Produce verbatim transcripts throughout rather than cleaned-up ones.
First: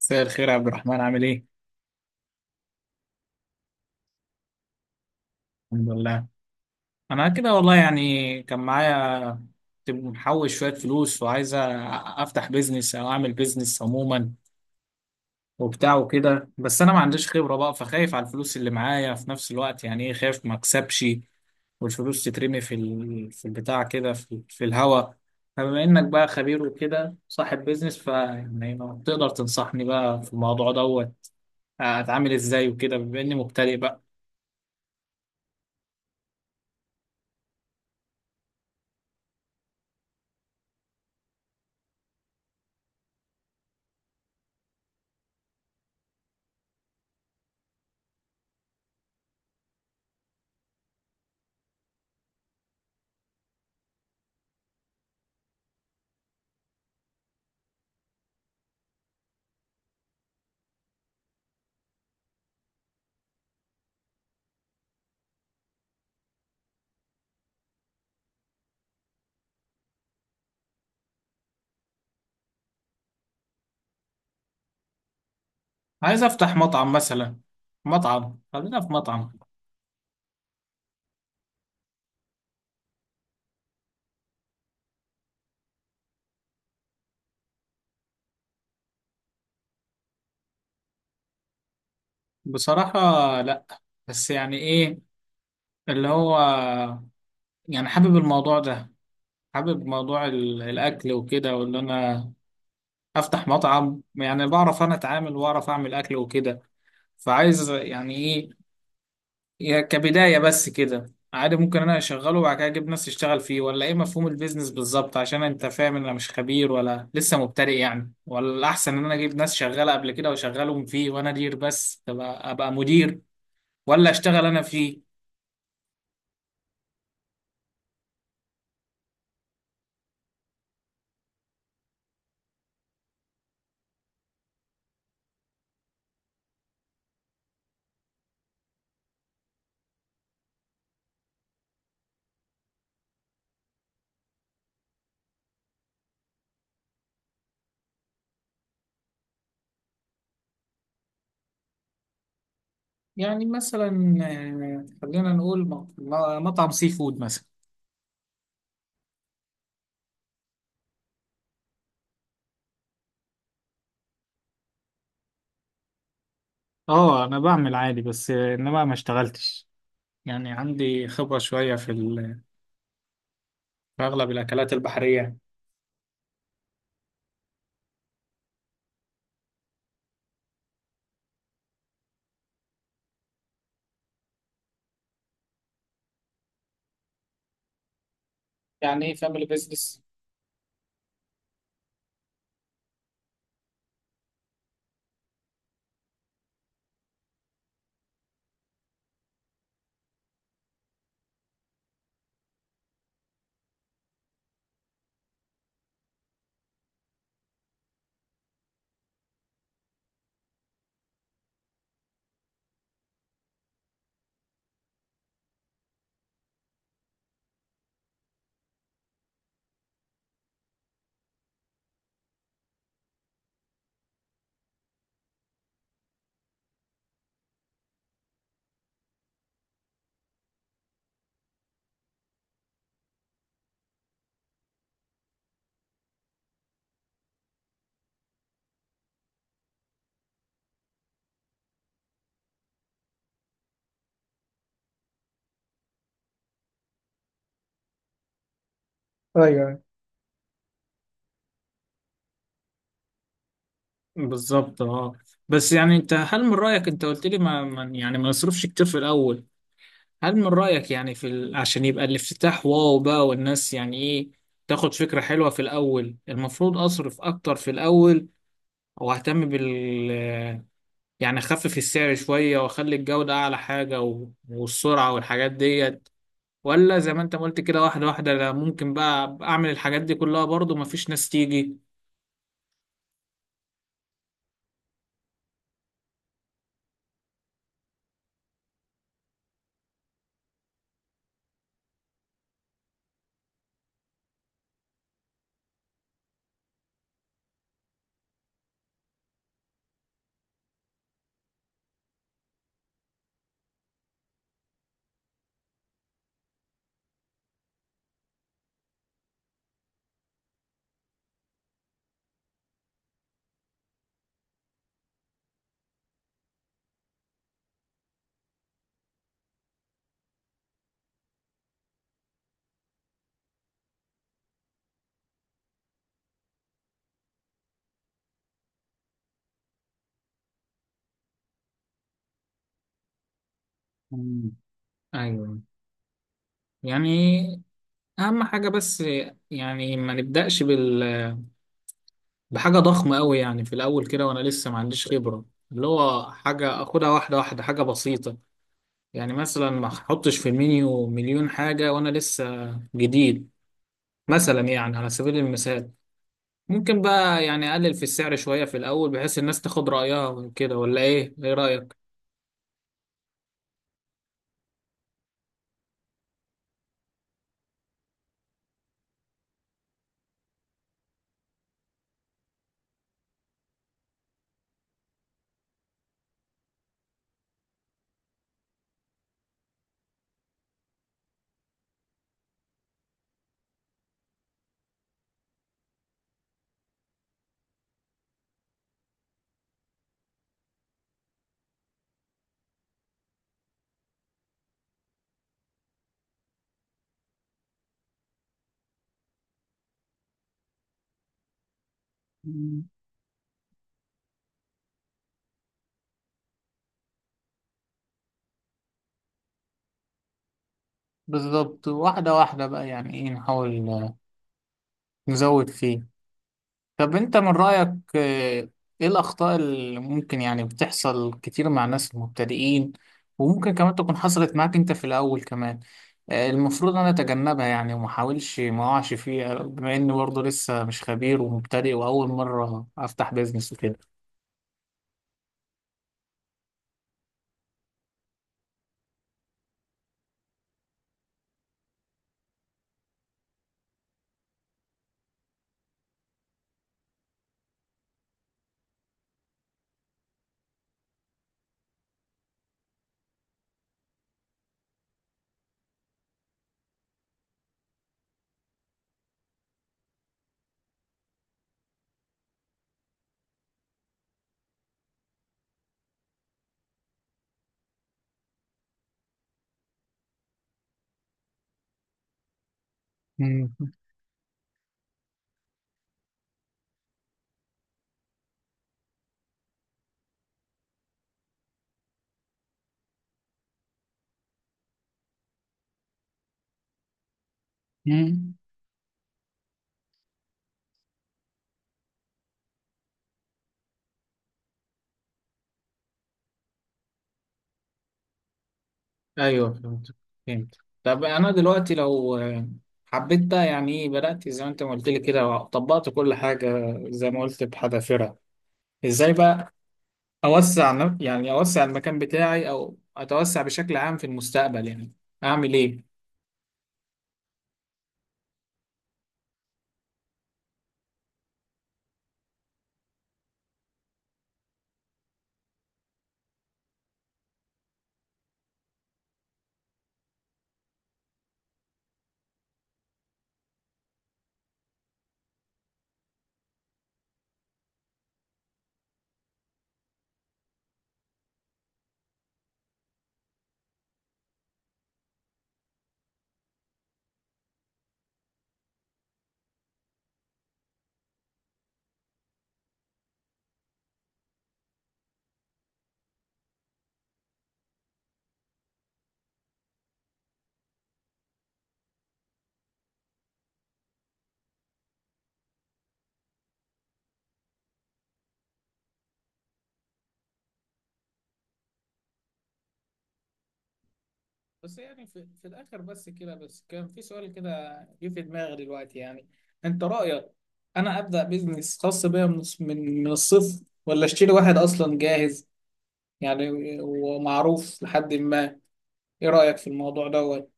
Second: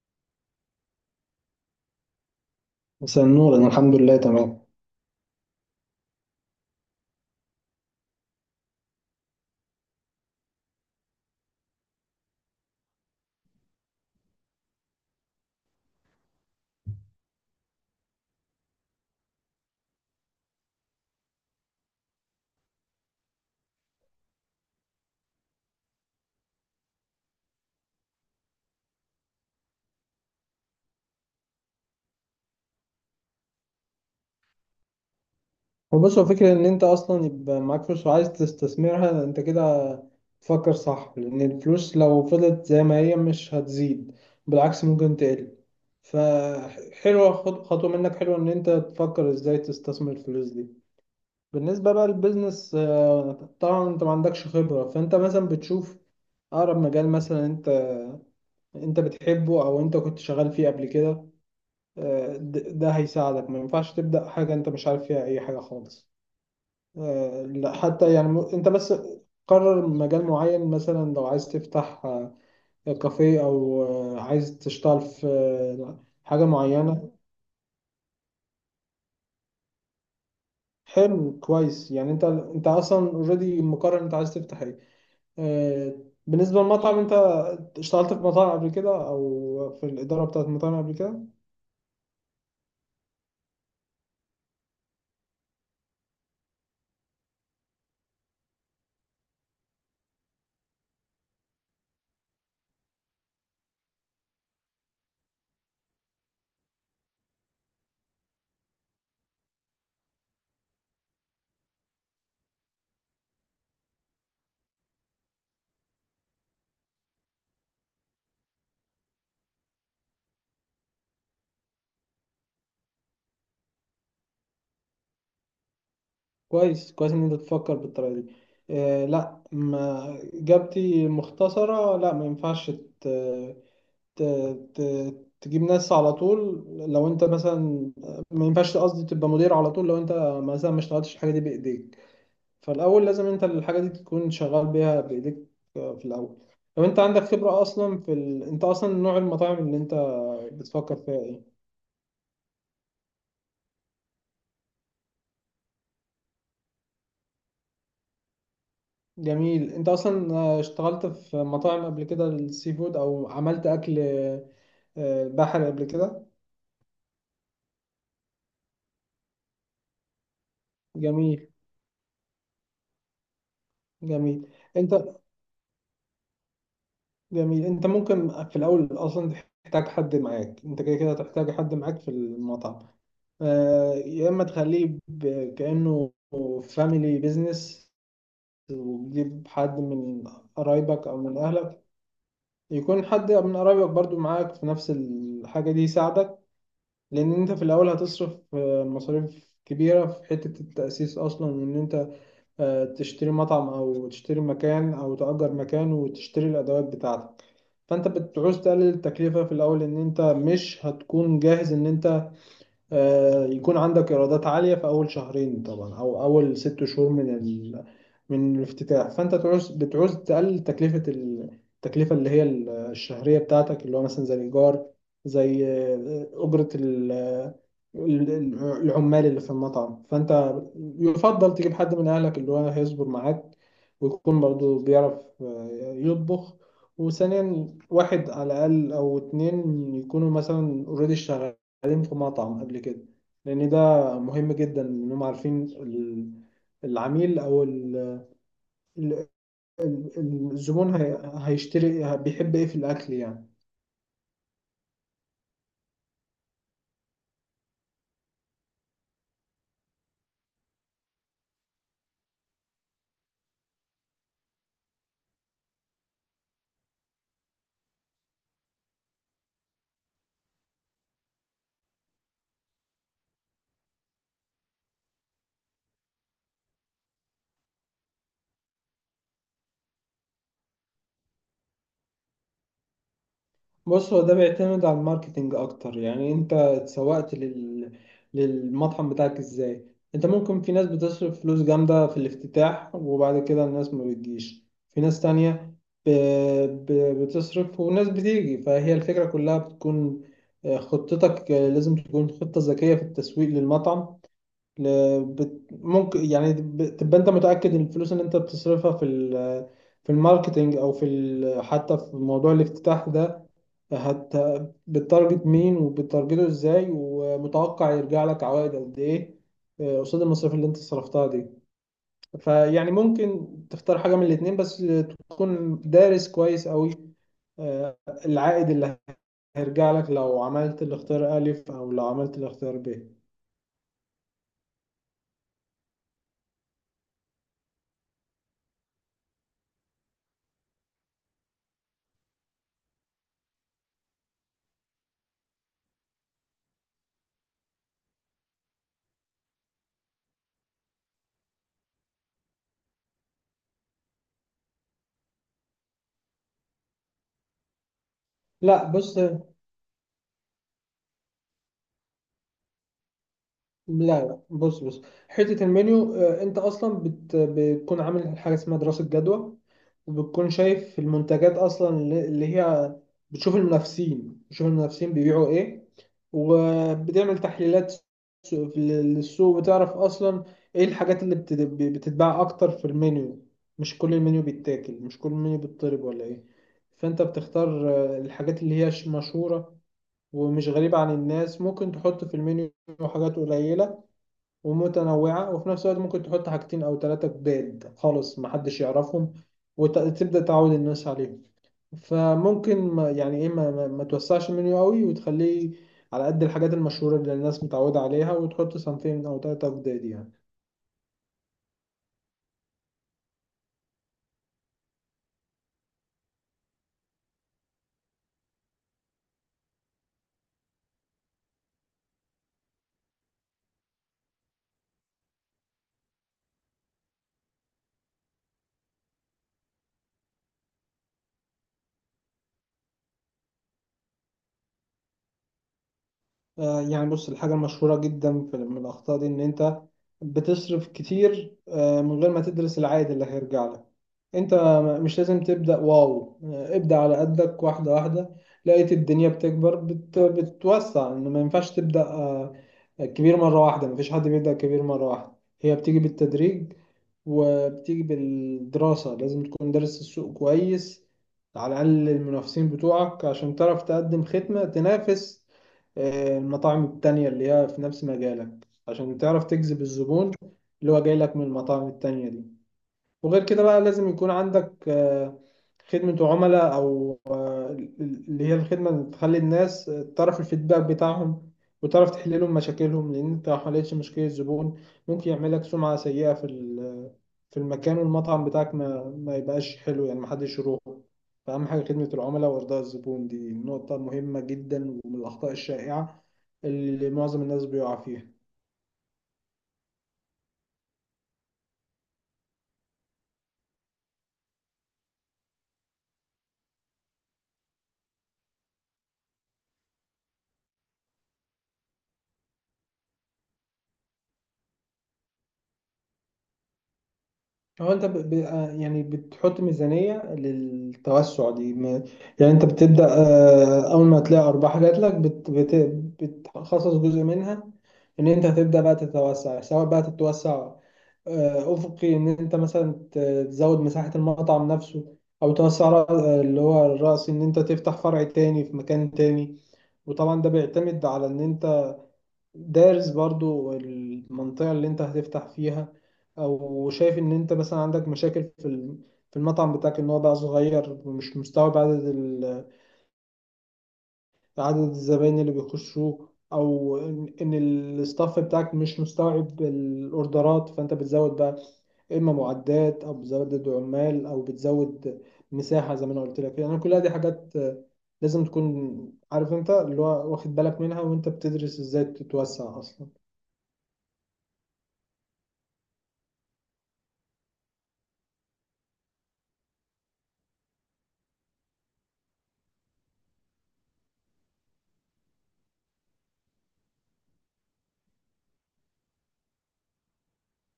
مساء الخير يا عبد الرحمن، عامل ايه؟ مساء النور، انا الحمد لله تمام. الحمد لله. انا كده والله، يعني كان معايا، كنت محوش شوية فلوس وعايز أ- افتح بيزنس او اعمل بيزنس عموما وبتاع وكده. بس انا ما عنديش خبرة بقى، فخايف على الفلوس اللي معايا. في نفس الوقت يعني ايه، خايف ما اكسبش والفلوس تترمي في ال... في البتاع كده، في, في الهوا. فبما انك بقى خبير وكده صاحب بيزنس، فيعني ما تقدر تنصحني بقى في الموضوع دوت؟ اتعامل ازاي وكده بما اني مبتدئ بقى؟ هو بص، هو فكرة ان انت اصلا يبقى معاك فلوس وعايز تستثمرها، انت كده تفكر صح، لان الفلوس لو فضلت زي ما هي مش هتزيد، بالعكس ممكن تقل. فحلوة خط- خطوة منك، حلوة ان انت تفكر ازاي تستثمر الفلوس دي. بالنسبة بقى للبيزنس، آه، طبعا انت ما عندكش خبرة، فانت مثلا بتشوف اقرب مجال، مثلا انت انت بتحبه او انت كنت شغال فيه قبل كده، آه، د- ده هيساعدك. ما ينفعش تبدأ حاجة انت مش عارف فيها اي حاجة خالص. آه، لا، حتى يعني م- انت بس قرر مجال معين. مثلا لو عايز تفتح آه، كافيه او آه، عايز تشتغل في آه، عايز حاجة افتح مطعم معينة. مثلا. مطعم، خلينا في مطعم. حلو كويس، يعني انت انت اصلا اوريدي مقرر انت عايز تفتح ايه. آه، بالنسبة للمطعم، انت اشتغلت في مطاعم قبل كده او في الإدارة بتاعت مطاعم قبل كده؟ بصراحة لا، بس يعني ايه اللي هو، يعني حابب الموضوع ده، حابب موضوع ال- الاكل وكده، وان انا افتح مطعم. يعني بعرف انا اتعامل واعرف اعمل اكل وكده. فعايز يعني ايه، يا كبداية بس كده عادي ممكن انا اشغله وبعد كده اجيب ناس تشتغل فيه، ولا ايه مفهوم البيزنس بالظبط؟ عشان انت فاهم ان انا مش خبير، ولا لسه مبتدئ يعني. ولا الاحسن ان انا اجيب ناس شغالة قبل كده واشغلهم فيه وانا ادير بس، تبقى ابقى مدير ولا اشتغل انا فيه؟ كويس كويس ان انت تفكر بالطريقه دي. آه لا، ما اجابتي مختصره، لا ما ينفعش ت... ت... ت... تجيب ناس على طول لو انت مثلا، ما ينفعش، قصدي تبقى مدير على طول لو انت مثلا ما اشتغلتش الحاجه دي بايديك. فالاول لازم انت الحاجه دي تكون شغال بيها بايديك آه، في الاول. لو انت عندك خبره اصلا في ال... انت اصلا نوع المطاعم اللي انت بتفكر فيها ايه؟ يعني مثلا آه، خلينا نقول م- م- مطعم سي فود مثلا. جميل، انت اصلا آه، اشتغلت في مطاعم قبل كده، السي فود، او عملت اكل آه، البحر قبل كده؟ اه انا بعمل عادي بس، آه، انما ما اشتغلتش. يعني عندي خبرة جميل. شوية في ال- في اغلب جميل. الاكلات انت البحرية. جميل، انت ممكن في الاول اصلا تحتاج حد معاك، انت كده كده هتحتاج حد معاك في المطعم. آه، يا اما تخليه ب- كأنه فاميلي بيزنس يعني ايه فاميلي وتجيب حد بيزنس؟ من قرايبك او من اهلك، يكون حد من قرايبك برضو معاك في نفس الحاجة دي يساعدك، لان انت في الاول هتصرف آه، مصاريف كبيرة في حتة التأسيس اصلا، وان انت آه، تشتري مطعم او تشتري مكان او تأجر مكان وتشتري الادوات بتاعتك. فانت بتعوز تقلل التكلفة في الاول، ان انت مش هتكون جاهز ان انت آه، يكون عندك ايرادات عاليه في اول شهرين طبعا، او اول ست شهور من ال... من الافتتاح. فانت تعوز بتعوز تقلل تكلفه ال- التكلفه اللي هي ال- الشهريه بتاعتك، اللي هو مثلا زي الايجار، زي آه، اجره ال... ال- ال- العمال اللي في المطعم. فانت يفضل تجيب حد من اهلك اللي هو هيصبر معاك، ويكون برضو بيعرف آه، يطبخ. وثانيا، واحد على الاقل او اتنين يكونوا مثلا اوريدي قدمت في مطعم قبل كده، لأن ده مهم جدا إنهم عارفين ال- العميل أو ال- ال- الزبون هي- هيشتري بيحب إيه في الأكل يعني. بالظبط اه. بس يعني انت، هل من رأيك انت قلت لي ما ما- يعني ما نصرفش كتير في الأول؟ هل من رأيك يعني في ال... عشان يبقى الافتتاح واو بقى والناس يعني ايه، تاخد فكرة حلوة في الأول؟ المفروض أصرف أكتر في الأول وأهتم بال، يعني أخفف السعر شوية وأخلي الجودة أعلى حاجة و... والسرعة والحاجات ديت، ولا زي ما انت ما قلت كده واحدة واحدة؟ لا، ممكن بقى أعمل الحاجات دي كلها برضو مفيش ناس تيجي. بص، هو ده بيعتمد على الماركتينج اكتر. يعني انت اتسوقت لل... للمطعم بتاعك ازاي؟ انت ممكن، في ناس بتصرف فلوس جامدة في الافتتاح وبعد كده الناس ما بتجيش، في ناس تانية ب... ب... بتصرف وناس بتيجي. فهي الفكرة كلها بتكون آه، خطتك آه، لازم تكون خطة ذكية في التسويق للمطعم. ل- بت- ممكن يعني ب- تبقى انت متأكد ان الفلوس اللي انت بتصرفها في ال- في الماركتينج، او في ال- حتى في موضوع الافتتاح ده، هت بتارجت مين وبتارجته ازاي، ومتوقع يرجع لك عوائد قد ايه آه، قصاد المصاريف اللي انت صرفتها دي. فيعني ممكن تختار حاجة من الاتنين، بس تكون دارس كويس قوي آه، العائد اللي هيرجع لك لو عملت الاختيار ألف أو لو عملت الاختيار ب. مم. ايوه. يعني اهم حاجة بس، يعني ما نبدأش بال... بحاجة ضخمة قوي يعني في الاول كده وانا لسه ما عنديش خبرة. اللي هو حاجة اخدها واحدة واحدة، حاجة بسيطة. يعني مثلا ما احطش في المنيو مليون حاجة وانا لسه جديد. مثلا يعني على سبيل المثال، ممكن بقى يعني اقلل في السعر شوية في لا الاول بص، بحيث الناس تاخد رأيها وكده، ولا ايه؟ ايه رأيك؟ لا لا بص بص حتة المنيو، آه، انت اصلا بت... بتكون عامل حاجة اسمها دراسة جدوى، وبتكون شايف المنتجات اصلا اللي اللي هي بتشوف المنافسين، بتشوف المنافسين بيبيعوا ايه، وبتعمل تحليلات سوق- في- للسوق، وتعرف اصلا ايه الحاجات اللي بت... بتتباع اكتر في المنيو. مش كل المنيو بيتاكل، مش كل المنيو بيتطلب ولا ايه. فانت بتختار آه، الحاجات اللي هي ش- مشهورة ومش غريبة عن الناس، ممكن تحط في المنيو حاجات قليلة ومتنوعة، وفي نفس الوقت ممكن تحط حاجتين أو تلاتة جداد خالص محدش يعرفهم وتبدأ تعود الناس عليهم. فممكن ما يعني إيه ما, ما, ما توسعش المنيو قوي، وتخليه على قد الحاجات المشهورة اللي الناس متعودة عليها، وتحط صنفين أو تلاتة جداد يعني. بالظبط واحدة واحدة بقى، يعني ايه نحاول آه، نزود فيه. طب انت من رأيك، آه، ايه الأخطاء اللي ممكن يعني بتحصل كتير مع الناس المبتدئين، وممكن كمان تكون حصلت معاك انت في الأول كمان؟ آه، المفروض انا اتجنبها يعني وما احاولش ما اقعش فيها، بما اني برضه لسه مش خبير ومبتدئ واول مرة افتح بيزنس وكده. آه يعني بص، الحاجة المشهورة جدا في من الأخطاء دي إن أنت بتصرف كتير آه من غير ما تدرس العائد اللي هيرجع لك. انت م- مش لازم تبدأ واو، آه، ابدأ على قدك واحدة واحدة. لقيت الدنيا بتكبر بت... بتوسع. انه ما ينفعش تبدأ آه، كبير مرة واحدة، مفيش حد بيبدأ كبير مرة واحدة، هي بتيجي بالتدريج وبتيجي بالدراسة. لازم تكون دارس السوق كويس، على الأقل المنافسين بتوعك، عشان تعرف تقدم خدمة تنافس آه، المطاعم التانية اللي هي في نفس مجالك، عشان تعرف تجذب الزبون اللي هو جاي لك من المطاعم التانية دي. وغير كده بقى، مم. لازم يكون عندك آه، خدمة عملاء، أو آه، اللي هي الخدمة اللي تخلي الناس آه، تعرف الفيدباك بتاعهم، وتعرف تحل لهم مشاكلهم. لأن أنت لو حلتش مشكلة الزبون، ممكن يعمل لك سمعة سيئة في ال- آه، في المكان والمطعم مم. بتاعك، ما ما يبقاش حلو يعني، محدش يروح. فأهم حاجة خدمة العملاء وإرضاء الزبون، دي نقطة مهمة جدا ومن الأخطاء الشائعة اللي معظم الناس بيقع فيها. ايوه فهمت، فهمت. طب انا دلوقتي لو آه، حبيت بقى يعني ايه، بدأت زي ما انت ما قلت لي كده وطبقت كل حاجة زي ما قلت بحذافيرها، ازاي بقى اوسع ن- يعني اوسع المكان بتاعي او اتوسع بشكل عام في المستقبل؟ يعني اعمل ايه؟ هو انت ب... ب... آه، يعني بتحط ميزانية للتوسع دي م- يعني انت بتبدأ آه، اول ما تلاقي ارباح جات لك بت... بت... بتخصص جزء منها ان انت هتبدأ بقى تتوسع، سواء بقى تتوسع آه، افقي ان انت مثلا ت- تزود مساحة المطعم نفسه، او توسع رأ- آه، اللي هو الرأس، ان انت تفتح فرع تاني في مكان تاني. وطبعا ده بيعتمد على ان انت دارس برضو المنطقة اللي انت هتفتح فيها، او شايف ان انت مثلا عندك مشاكل في ال- في المطعم بتاعك، ان هو بقى صغير ومش مستوعب عدد ال- عدد الزباين اللي بيخشوه، او ان إن الستاف بتاعك مش مستوعب الاوردرات. فانت بتزود بقى، اما معدات او بتزود عمال او بتزود مساحة، زي ما انا قلت لك يعني. كلها دي حاجات لازم تكون عارف انت اللي هو واخد بالك منها، وانت بتدرس ازاي تتوسع اصلا. بس يعني في, في الاخر بس كده، بس كان في سؤال كده جه في دماغي دلوقتي يعني. انت رايك انا ابدا بيزنس خاص بيا من من من الصفر، ولا اشتري واحد اصلا جاهز يعني، ومعروف لحد ما؟ ايه رايك في الموضوع دوت؟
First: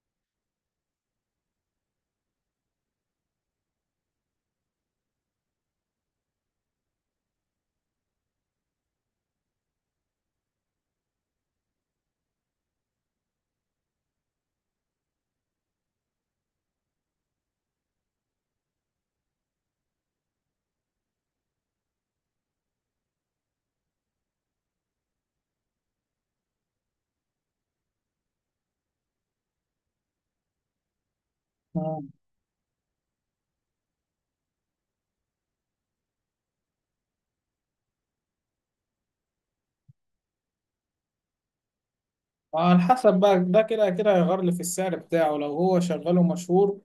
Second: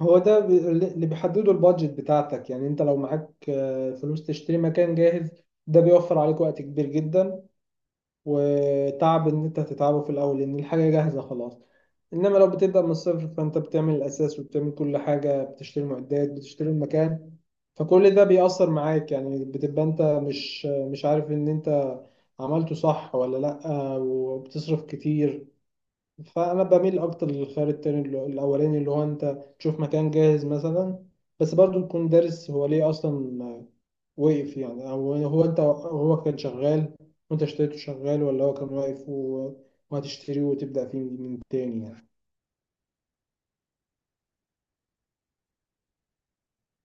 هو ده ب- اللي بيحدده البادجت بتاعتك. يعني انت لو معاك آه، فلوس تشتري مكان جاهز، ده بيوفر عليك وقت كبير جدا وتعب ان انت هتتعبه في الاول، لان الحاجة جاهزة خلاص. انما لو بتبدأ من الصفر، فانت بتعمل الاساس وبتعمل كل حاجة، بتشتري معدات بتشتري المكان. فكل ده بيأثر معاك، يعني بتبقى انت مش مش عارف ان انت عملته صح ولا لأ، وبتصرف كتير. فانا بميل اكتر للخيار التاني اللي- الاولاني، اللي هو انت تشوف مكان جاهز مثلا، بس برضو تكون دارس هو ليه اصلا وقف يعني، او هو انت هو كان شغال وانت اشتريته شغال، ولا هو كان واقف و- وهتشتريه وتبدا فيه من تاني يعني. على حسب بقى، ده كده كده هيغير لي في السعر بتاعه. لو هو شغال ومشهور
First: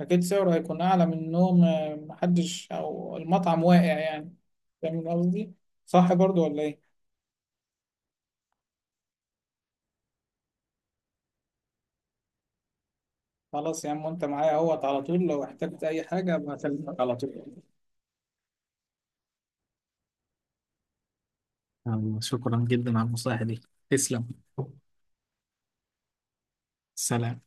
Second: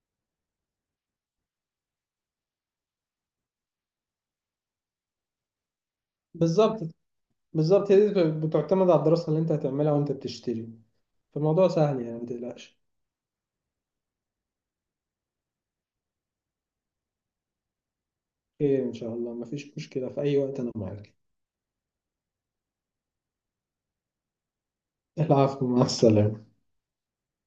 أكيد سعره هيكون أعلى من إنهم آه، محدش، أو المطعم واقع يعني. فاهم قصدي؟ صح برضو ولا إيه؟ بالظبط. بالظبط، هي دي بتعتمد على الدراسه اللي انت هتعملها وانت بتشتري. فالموضوع سهل يعني، ما تقلقش. خلاص يا عم، وأنت معايا أهوت. على طول لو احتجت أي حاجة بكلمك على طول. خير ان شاء الله، مفيش مشكله، في اي وقت انا معاك. يلا، شكرا جدا على النصائح دي. تسلم. العفو، مع السلامه. سلام.